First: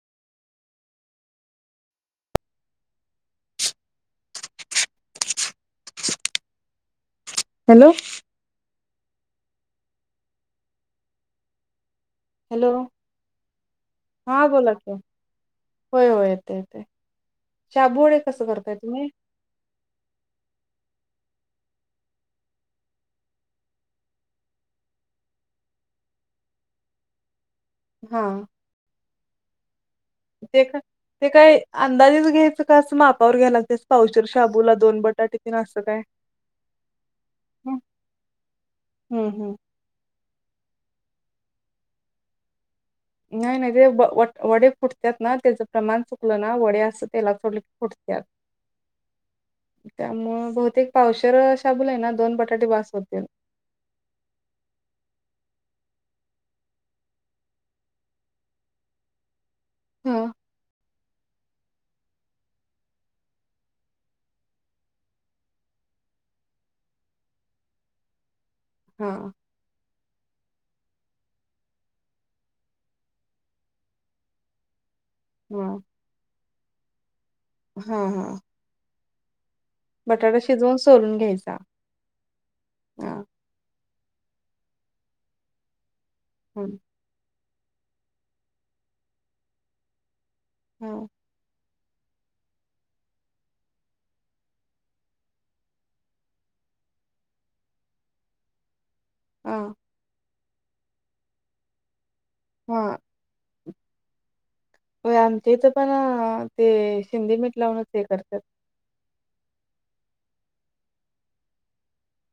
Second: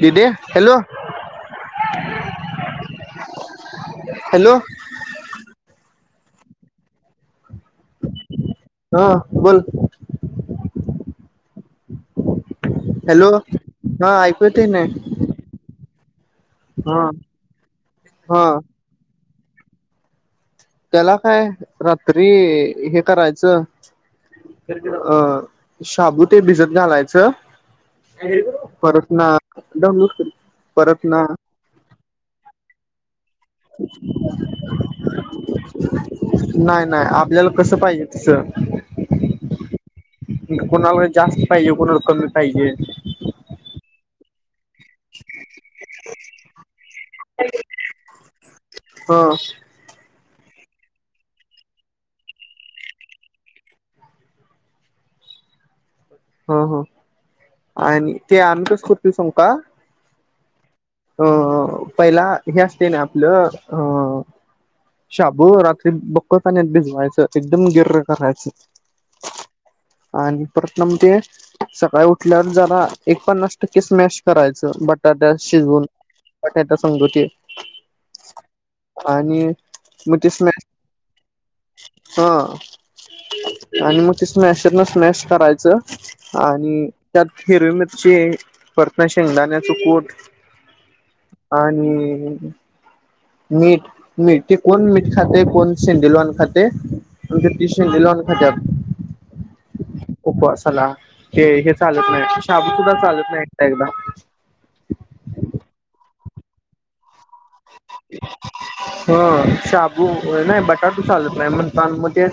दिदे hello hello. Hello. हा बोल. Hello hello ऐकू हा येतय बोला ना की. होय होय येते येते हा शाबोळे कस हा करताय तुम्ही? त्याला काय रात्री हे करायचं अ शाबू ते भिजत घालायचं. हा परत ना [unintelligible] ते का परत ना ते काय अंदाजेच घ्यायचं का असं मापावर घ्यायला पावशेर शाबूला दोन बटाटे तीन असं काय नाय नाय आपल्याला कसं पाहिजे तस. हम हम. कोणाला जास्त पाहिजे कोणाला कमी पाहिजे. नाही नाही ते व व वडे फुट त्यांत ना त्याचं प्रमाण चुकलं ना वडे असं तेलात सोडलं की फुटत्यात. ह त्यामुळं बहुतेक पावशेर अ शाबूला आहे ना दोन बटाटे बास होतील. ह ह आणि ते आम्ही कस करतो सांगु का? हा. अ पहिला हे असते ना आपलं ह शाबू रात्री बक्क पाण्यात भिजवायचं एकदम गिर्र करायचं हा. आणि परत ना म ते सकाळी उठल्यावर जरा एक पन्नास टक्के स्मॅश करायचं बटाट्यात हा शिजवून. बटाट्या संग ते हा हा आणि मग ते बटाटा स्मॅश शिजवून सोलून घ्यायचा. हा हा आणि मग ते स्मॅशरने स्मॅश करायचं. हा आणि त्यात हिरवी मिरची परत आणि शेंगदाण्याच कूट हा. आणि अ मीठ, मीठ ते कोण मीठ खातय? कोण सेंडीलवान खातय? आमच्या तर सेंडील वान खात्यात. हा. उपवासाला, ते हे चालत नाही, शाबू हा सुद्धा चालत नाही एकदा एकदा. होय, आमच्या इथं पण ते शेंदी मीठ लावूनच हे करत्यात. ह शाबू नाही, बटाटू चालत न्हाय म्हणतान म ते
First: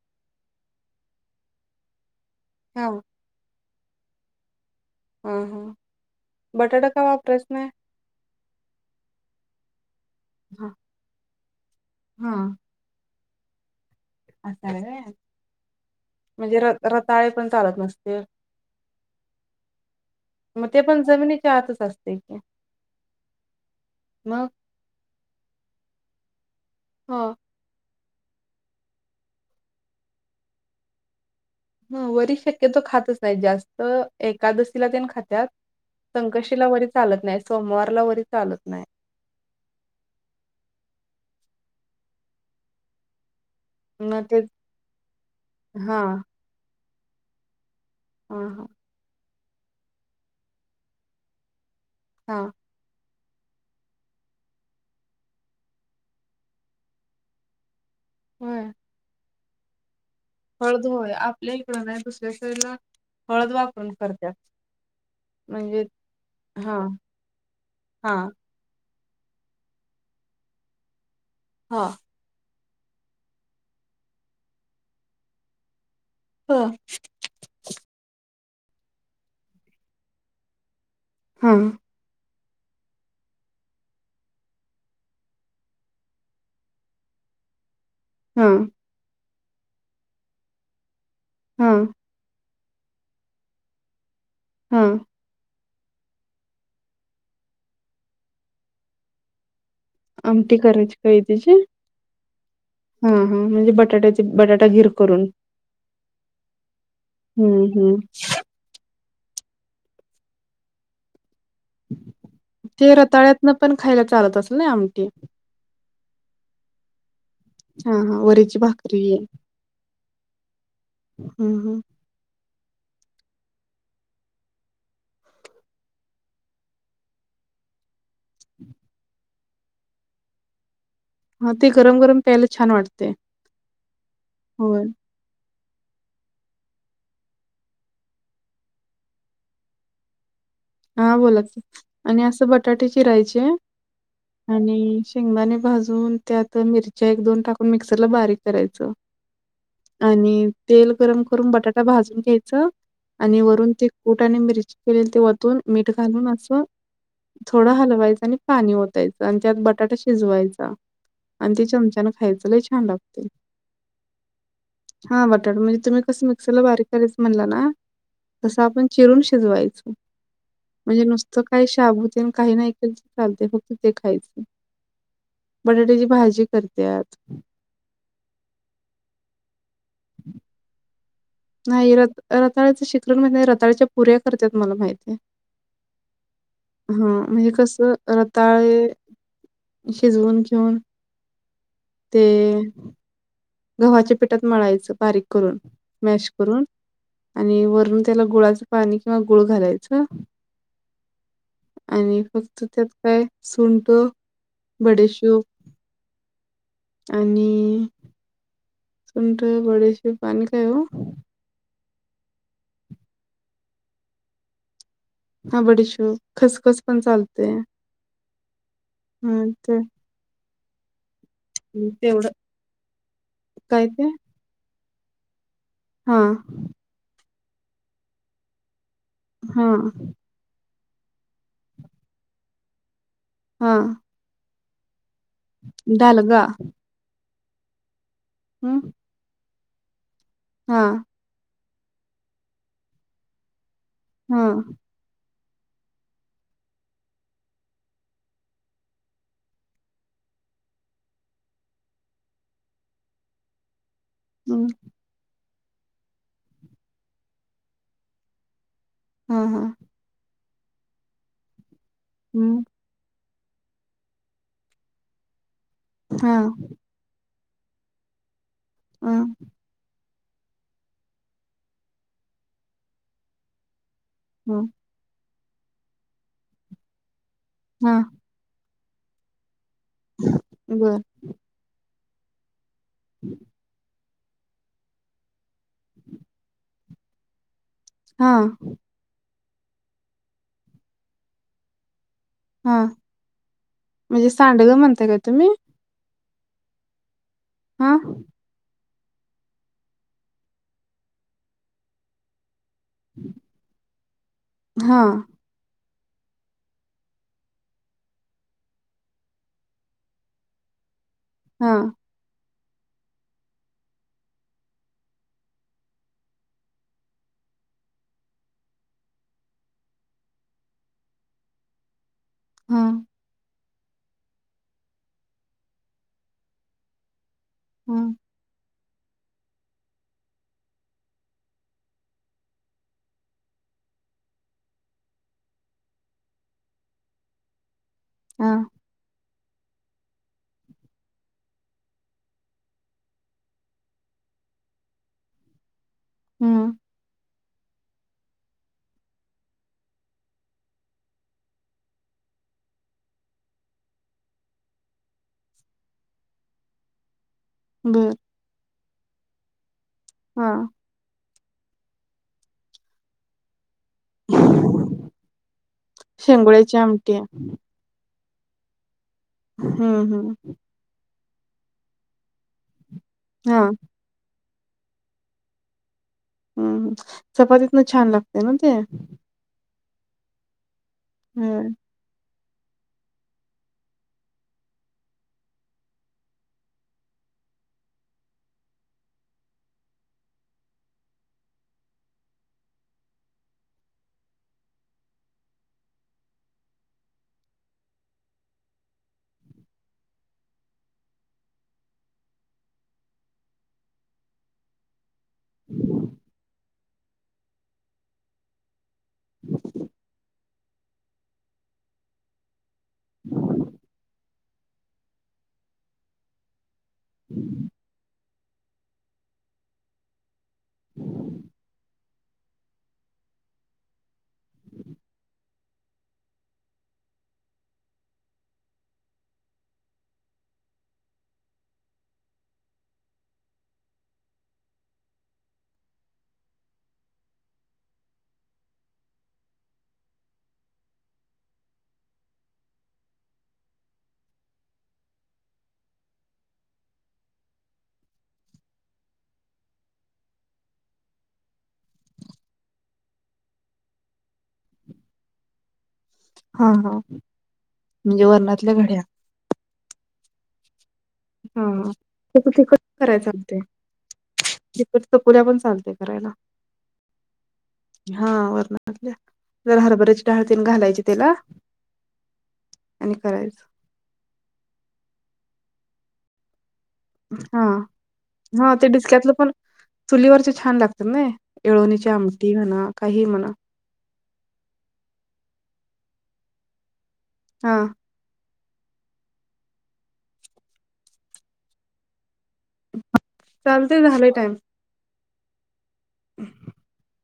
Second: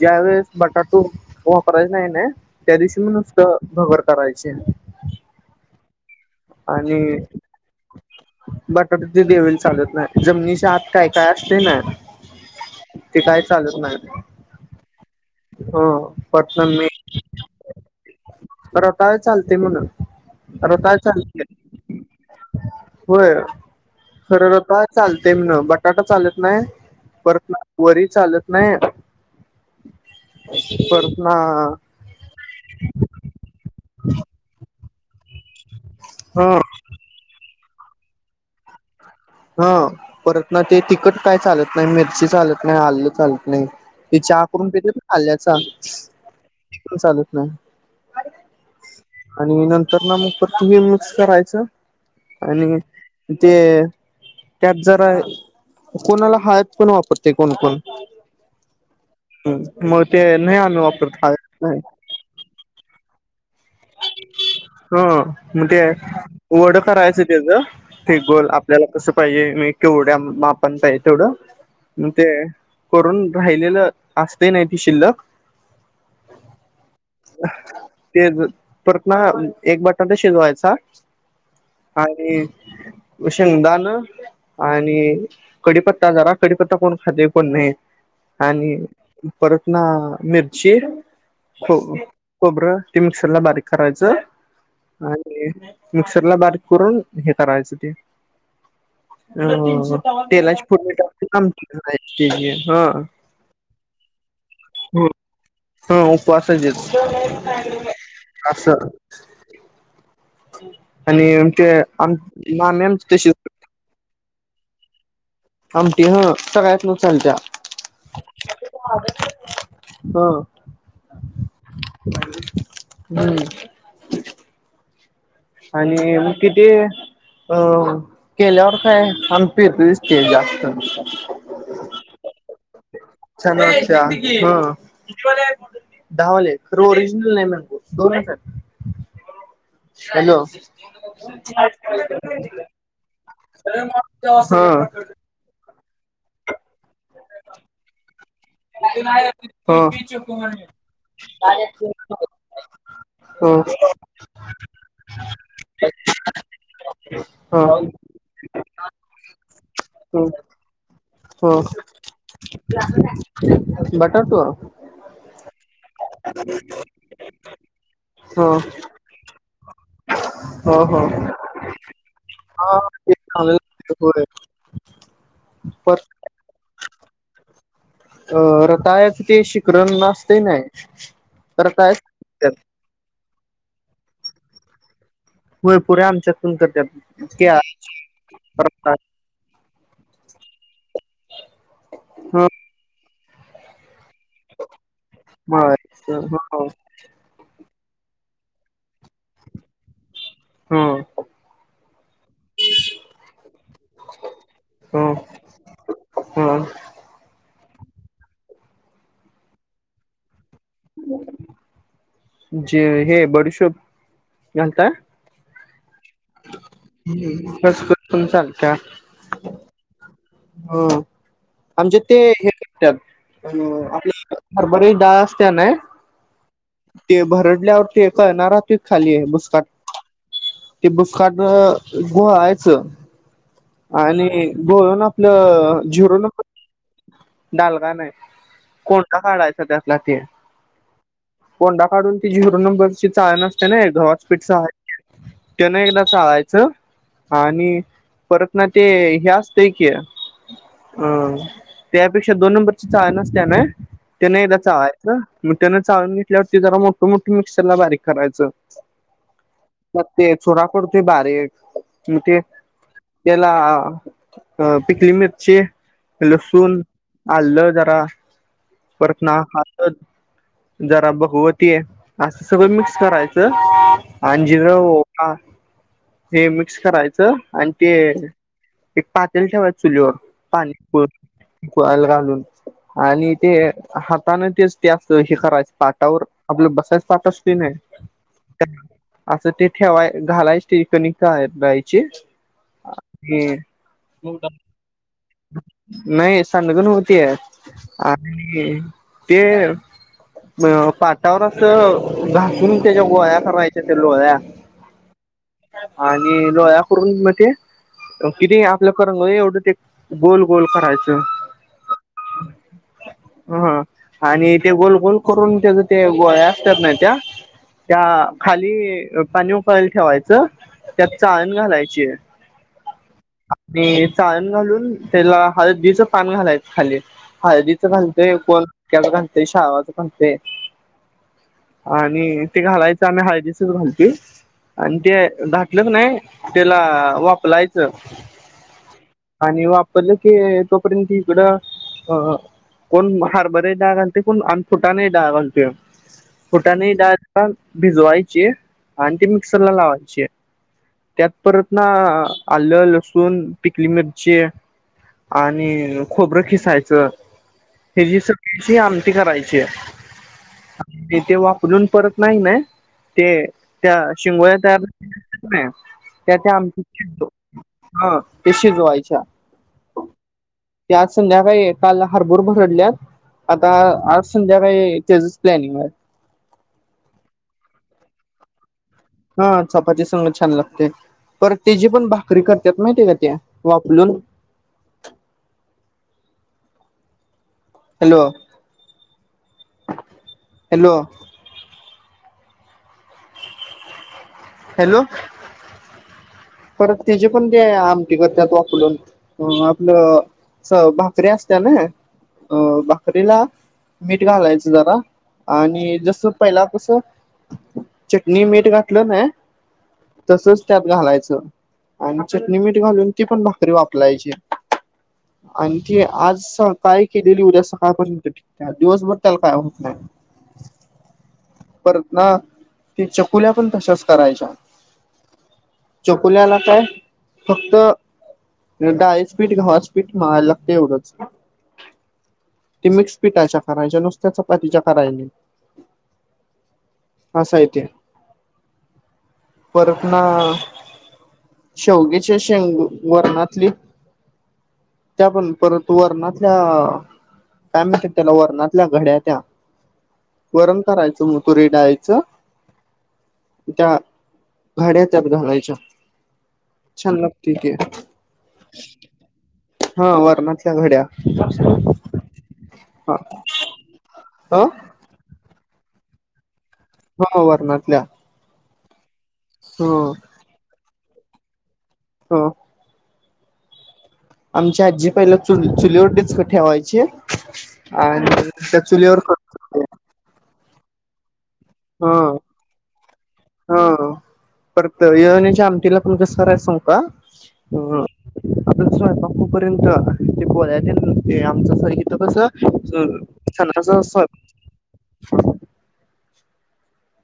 ज्या वेळेस बटाटू वापरायचा नाही ना, त्या हो, दिवशी म नुसतं भगर करायचे. हा हा. आणि बटाटू ते देविला चालत नाही. हां, जमनीच्या आत काय काय असतय ना? ते काय चालत नाही. आस हाय व्हय ह म्हणजे र पटन मी रताळे पण चालत नसतील. रताळ चालतय म्हण. म ते रताळ पण, चालते जमिनीच्या आतच असतय की होय, खर मग? रताळ चालतय म्हण, बटाटा चालत नाही, हं, परत वरी चालत नाही. परत ना ह वरी शक्यतो खातच नाही जास्त, एकादशीला तेन खात्यात. हा संकष्टीला वरी चालत नाही, सोमवारला वरी चालत नाही. हा परत ना ते तिकट काय चालत नाही, मिरची चालत नाही, आलं चालत नाही. ते चहा करून पीतेत ना आल्ल्याचा, हां, ते चालत नाही. हा हा. आणि नंतर ना, मग परत मिक्स करायचं हां. आणि ते अ त्यात जरा, कोणाला हळदपण वापरतय कोण कोण? व्हय. ह मग ते नाही आम्ही होय वापरत हळद आपल्या नाही. इकडं दुसऱ्या शाळेला हळद वापरून कर ह मग ते वड हां, करायचं त्याचं, ते हां, गोल आप ल्याला कसं पाहिजे? मी केवढ्या मापान पाहिजे तेवढं. हा. मग ते करून राहिलेलं, असतय नाही ते शिल्लक हा. तेज परत ना, एक बटाटा शिजवायचा. हां हां. आणि उ शेंगदान आणि कडीपत्ता जरा, कडीपत्ता कोण खातय कोण नाही. हा आणि परत ना मिरची हा खो बरं ते मिक्सर ला बारीक करायचं. हा. आणि मिक्सर ला बारीक करून हे करायचं ते अ आमटी तेलाची फोडनी करायची काय टाकून त्याची आमटी करायची हं. ते बटाटा घीर करून हा उपवासचेस हम्म, हम्म असं आणि ते आम मामी ते आम तशीच रताळ्यातन पण खायला चालत असल नाई आमटी आमटी ह सगळ्यात न चालत्या हा, हा वरीची भाकरी ह हम्, हम् [unintelligible] आणि म ते जे अ केल्यावर काय आमी पेतोयच ते जास्त हा ते गरम, गरम प्यायला छान वाटते होय कितीवाले आहेत धावाले खरं ओरिजनल नाही ना दोनच आहेत हॅलो हा बोला की आणि असं बटाटे चिरायचे आणि शेंगदाणे भाजून त्यात मिरच्या एक, दोन टाकून मिक्सरला बारीक करायच आणि तेल गरम करून बटाटा भाजून घ्यायचं आणि वरून ते कुट आणि मिरची केलेली ते वतून मीठ घालून असं थोडं हलवायचं आणि पाणी ओतायच आणि त्यात बटाटा शिजवायचा आणि ती चमचान खायच लई छान लागते बटाटो हा बटाटा म्हणजे तुम्ही कसं मिक्सरला बारीक करायच म्हणला ना ह तसं आपण चिरून शिजवायच हो हो म्हणजे नुसतं काही शबुतेन काही नाही हा केल तर ते चालते चांगलं फक्त ते खायच होय पर बटाट्याची भाजी करत्यात तर कायच ते शिखरण आसत नाही तर काय रताळ्याचे शिखरण म्हणजे रताळच्या पुऱ्या करतात मला माहिती आहे होयपुऱ्या आमच्यातून हा करतात म्हणजे केळा कस रताळे शीजवून घीऊन ते ह गव्हाच्या पिठात मळायचं बारीक करून मळायचं मॅश करून ह आणि वरून त्याला गुळाचं पाणी किंवा गुळ घालायचं ह आणि फक्त त्यात काय सुंट बडेशूप हम् आणि सुंट बडीशेप आणि काय हो जे हे बडीशोब घालताय हा बडीशूप खसखस पण चालते पण चालत्या हम् ते ह आमच्यात ते तेवढं करत्यात काय ते आपल हरभऱ्याची डाळ असत्या ना हा ते भरडल्यावर ते कळना खाली आहे बुसकाट हा ते भुसकाट घोळायचं ह आणि घोळून आपलं झिरो डालगा नंबरच डालडा नाही हम्म कोंडा काढायचा त्यातला ते हा. कोंडा काढून ती झिरो नंबरची चाळण असते ना, गव्हाचं पीठ हा चाळायची त्यान एकदा चाळायचं आणि परत ना ते हे असतं की? अ, त्यापेक्षा दोन नंबरची चाळन आसते ना त्यान एकदा हं चायच. मग त्यानं चाळून घेतल्यावर ते जरा मोठ, मोठ, मिक्सर ला बारीक करायचं. हा, हा, मग ते चुरा पडतोय बारीक, म ते हं त्याला, पिकली मिरची, हा लसूण आल्लं जरा हा परतना [inaudible] जरा भगवतीय असं सगळं मिक्स करायचं आणि हा जिरं हा, ते मिक्स करायचं आणि ते हा एक पातल ठेवायच चुलीवर पाणी बर उकळायला घालून आणि ते हाताने तेच ते अस हे करायच पाटावर, आपलं बसायच पाट असतोय ना? हा. असं ते ठेवाय घालायच ते कनी [unintelligible] हा, म्हणजे सांडगं म्हणताय का तुम्ही? नाही साडंग नव्ह ते हा ते पाटावर अस घासून त्यांच्या लोळ्या करायच्या त्या लोळ्या, हा आणि लोळ्या करून ते, ते किने आपल्या करंगळी एवढं ते गोल गोल करायचं. हा. [inaudible] हा आणि ते गोल गोल करून तेझ ते गोळ्या असतात नाही त्या? त्या खाली पाणी उकळायला ठेवायचं त्यात चाळण घालायची हा. आणि चाळण घालून त्याला हळदीचं पान घालायच खाली. हळदीच हा घालते कोण मक्याचं घालतं कोण शाळावाच घालतं. आणि ते घालायचं आम्ही हळदीचचं घालतोय. आणि ते घातलं की नाही त्याला वापलायचं. हा. आणि वापरलं की तोपर्यंत इकडं अ कोण हरभरा डाळ घालतय कोण आम्ही फुटाणे डाळ घालतोय. हं फुटाणे डाळ भिजवाय आलं, लसूण, पिकली मिरची आणि खोबरं खिसायचं ह बर जी [unintelligible] आमटी करायची आहे हा. तेथे वापरून परत नाही ना? ते त्या शिंगोया तयार [unintelligible] शेंगोळ्याची आमटी आहे. हो, हे शिजवायाच्या. हम्म, हम्म ते आज संध्याकाळी काल हरभूर भरडल्यात हा आता आज संध्याकाळी त्याचच प्लॅनिंग हाय. ह चपातीतन छान लागतय ना ते. हा चपाती संग छान लागतय, पर होय. ते जी पण भाकरी करत्यात माहितीय का ते वाफलून हॅलो, हॅलो. हॅलो. परत तेची पण ते आमटी करत्यात वाफलून आपलं स भाकरी असत्या ना, अ भाकरीला मीठ घालायचं जरा आणि जस पहिला कस? चटणी, मीठ घातलं ना तसच त्यात घालायचं आणि चटणी, मीठ घालून ती पण भाकरी वाफलायची. आणि ती आज सकाळी केलेली, उद्या सकाळपर्यंत ठेव त्या, दिवसभर त्याला काय होत नाही. परत ना, ते चकुल्या पण तशाच करायच्या. चकुल्याला काय फक्त डाळीच पीट, गव्हाच पीट मळाय लागतय एवढंच. ते मिक्स पिठाच्या करायच्या, नुसत्या चपातीच्या करायच्या नाही. आस हाय ते. परत ना, शेवग्याच्या शेंग वरणातली त्या पण, परत वरनातल्या काय म्हणत्यात त्याला वरणातल्या घड्या त्या? वरण करायचं म तूरीच्या डाळीचं त्या घड्या त्यात घालायच्या. हा हा छान लागतय ते, म्हणजे वरणातल्या घड्या हा. वरणातल्या घड्या. हा हा ते तिकट हा कराय चालतय, ह तिक चकूल्या पण चालतय करायला. हो ना वरनातल्या. हा वरनातल्या, जरा हरभऱ्याची डाळतीन घालायची त्याला हो. आणि करायचं. आमची आजी पहिला, चुली चुलीवर डीचक ठेवायची हा आणि हा त्या ते चुलीवर डिस्क्यातलं करून पण चुलीवरचे छान लागतात नाही. येळवणीची हा आमटी म्हणा, काही म्हणा. हा परत येळवन्याच्या आमटीला पण, कस करायच सांगू का? हा आपल स्वयपाक होवू पर्यंत, ते पोळ्या तेन ते आमचं इथ चालते झालंय कस? [unintelligible] हम [inaudible]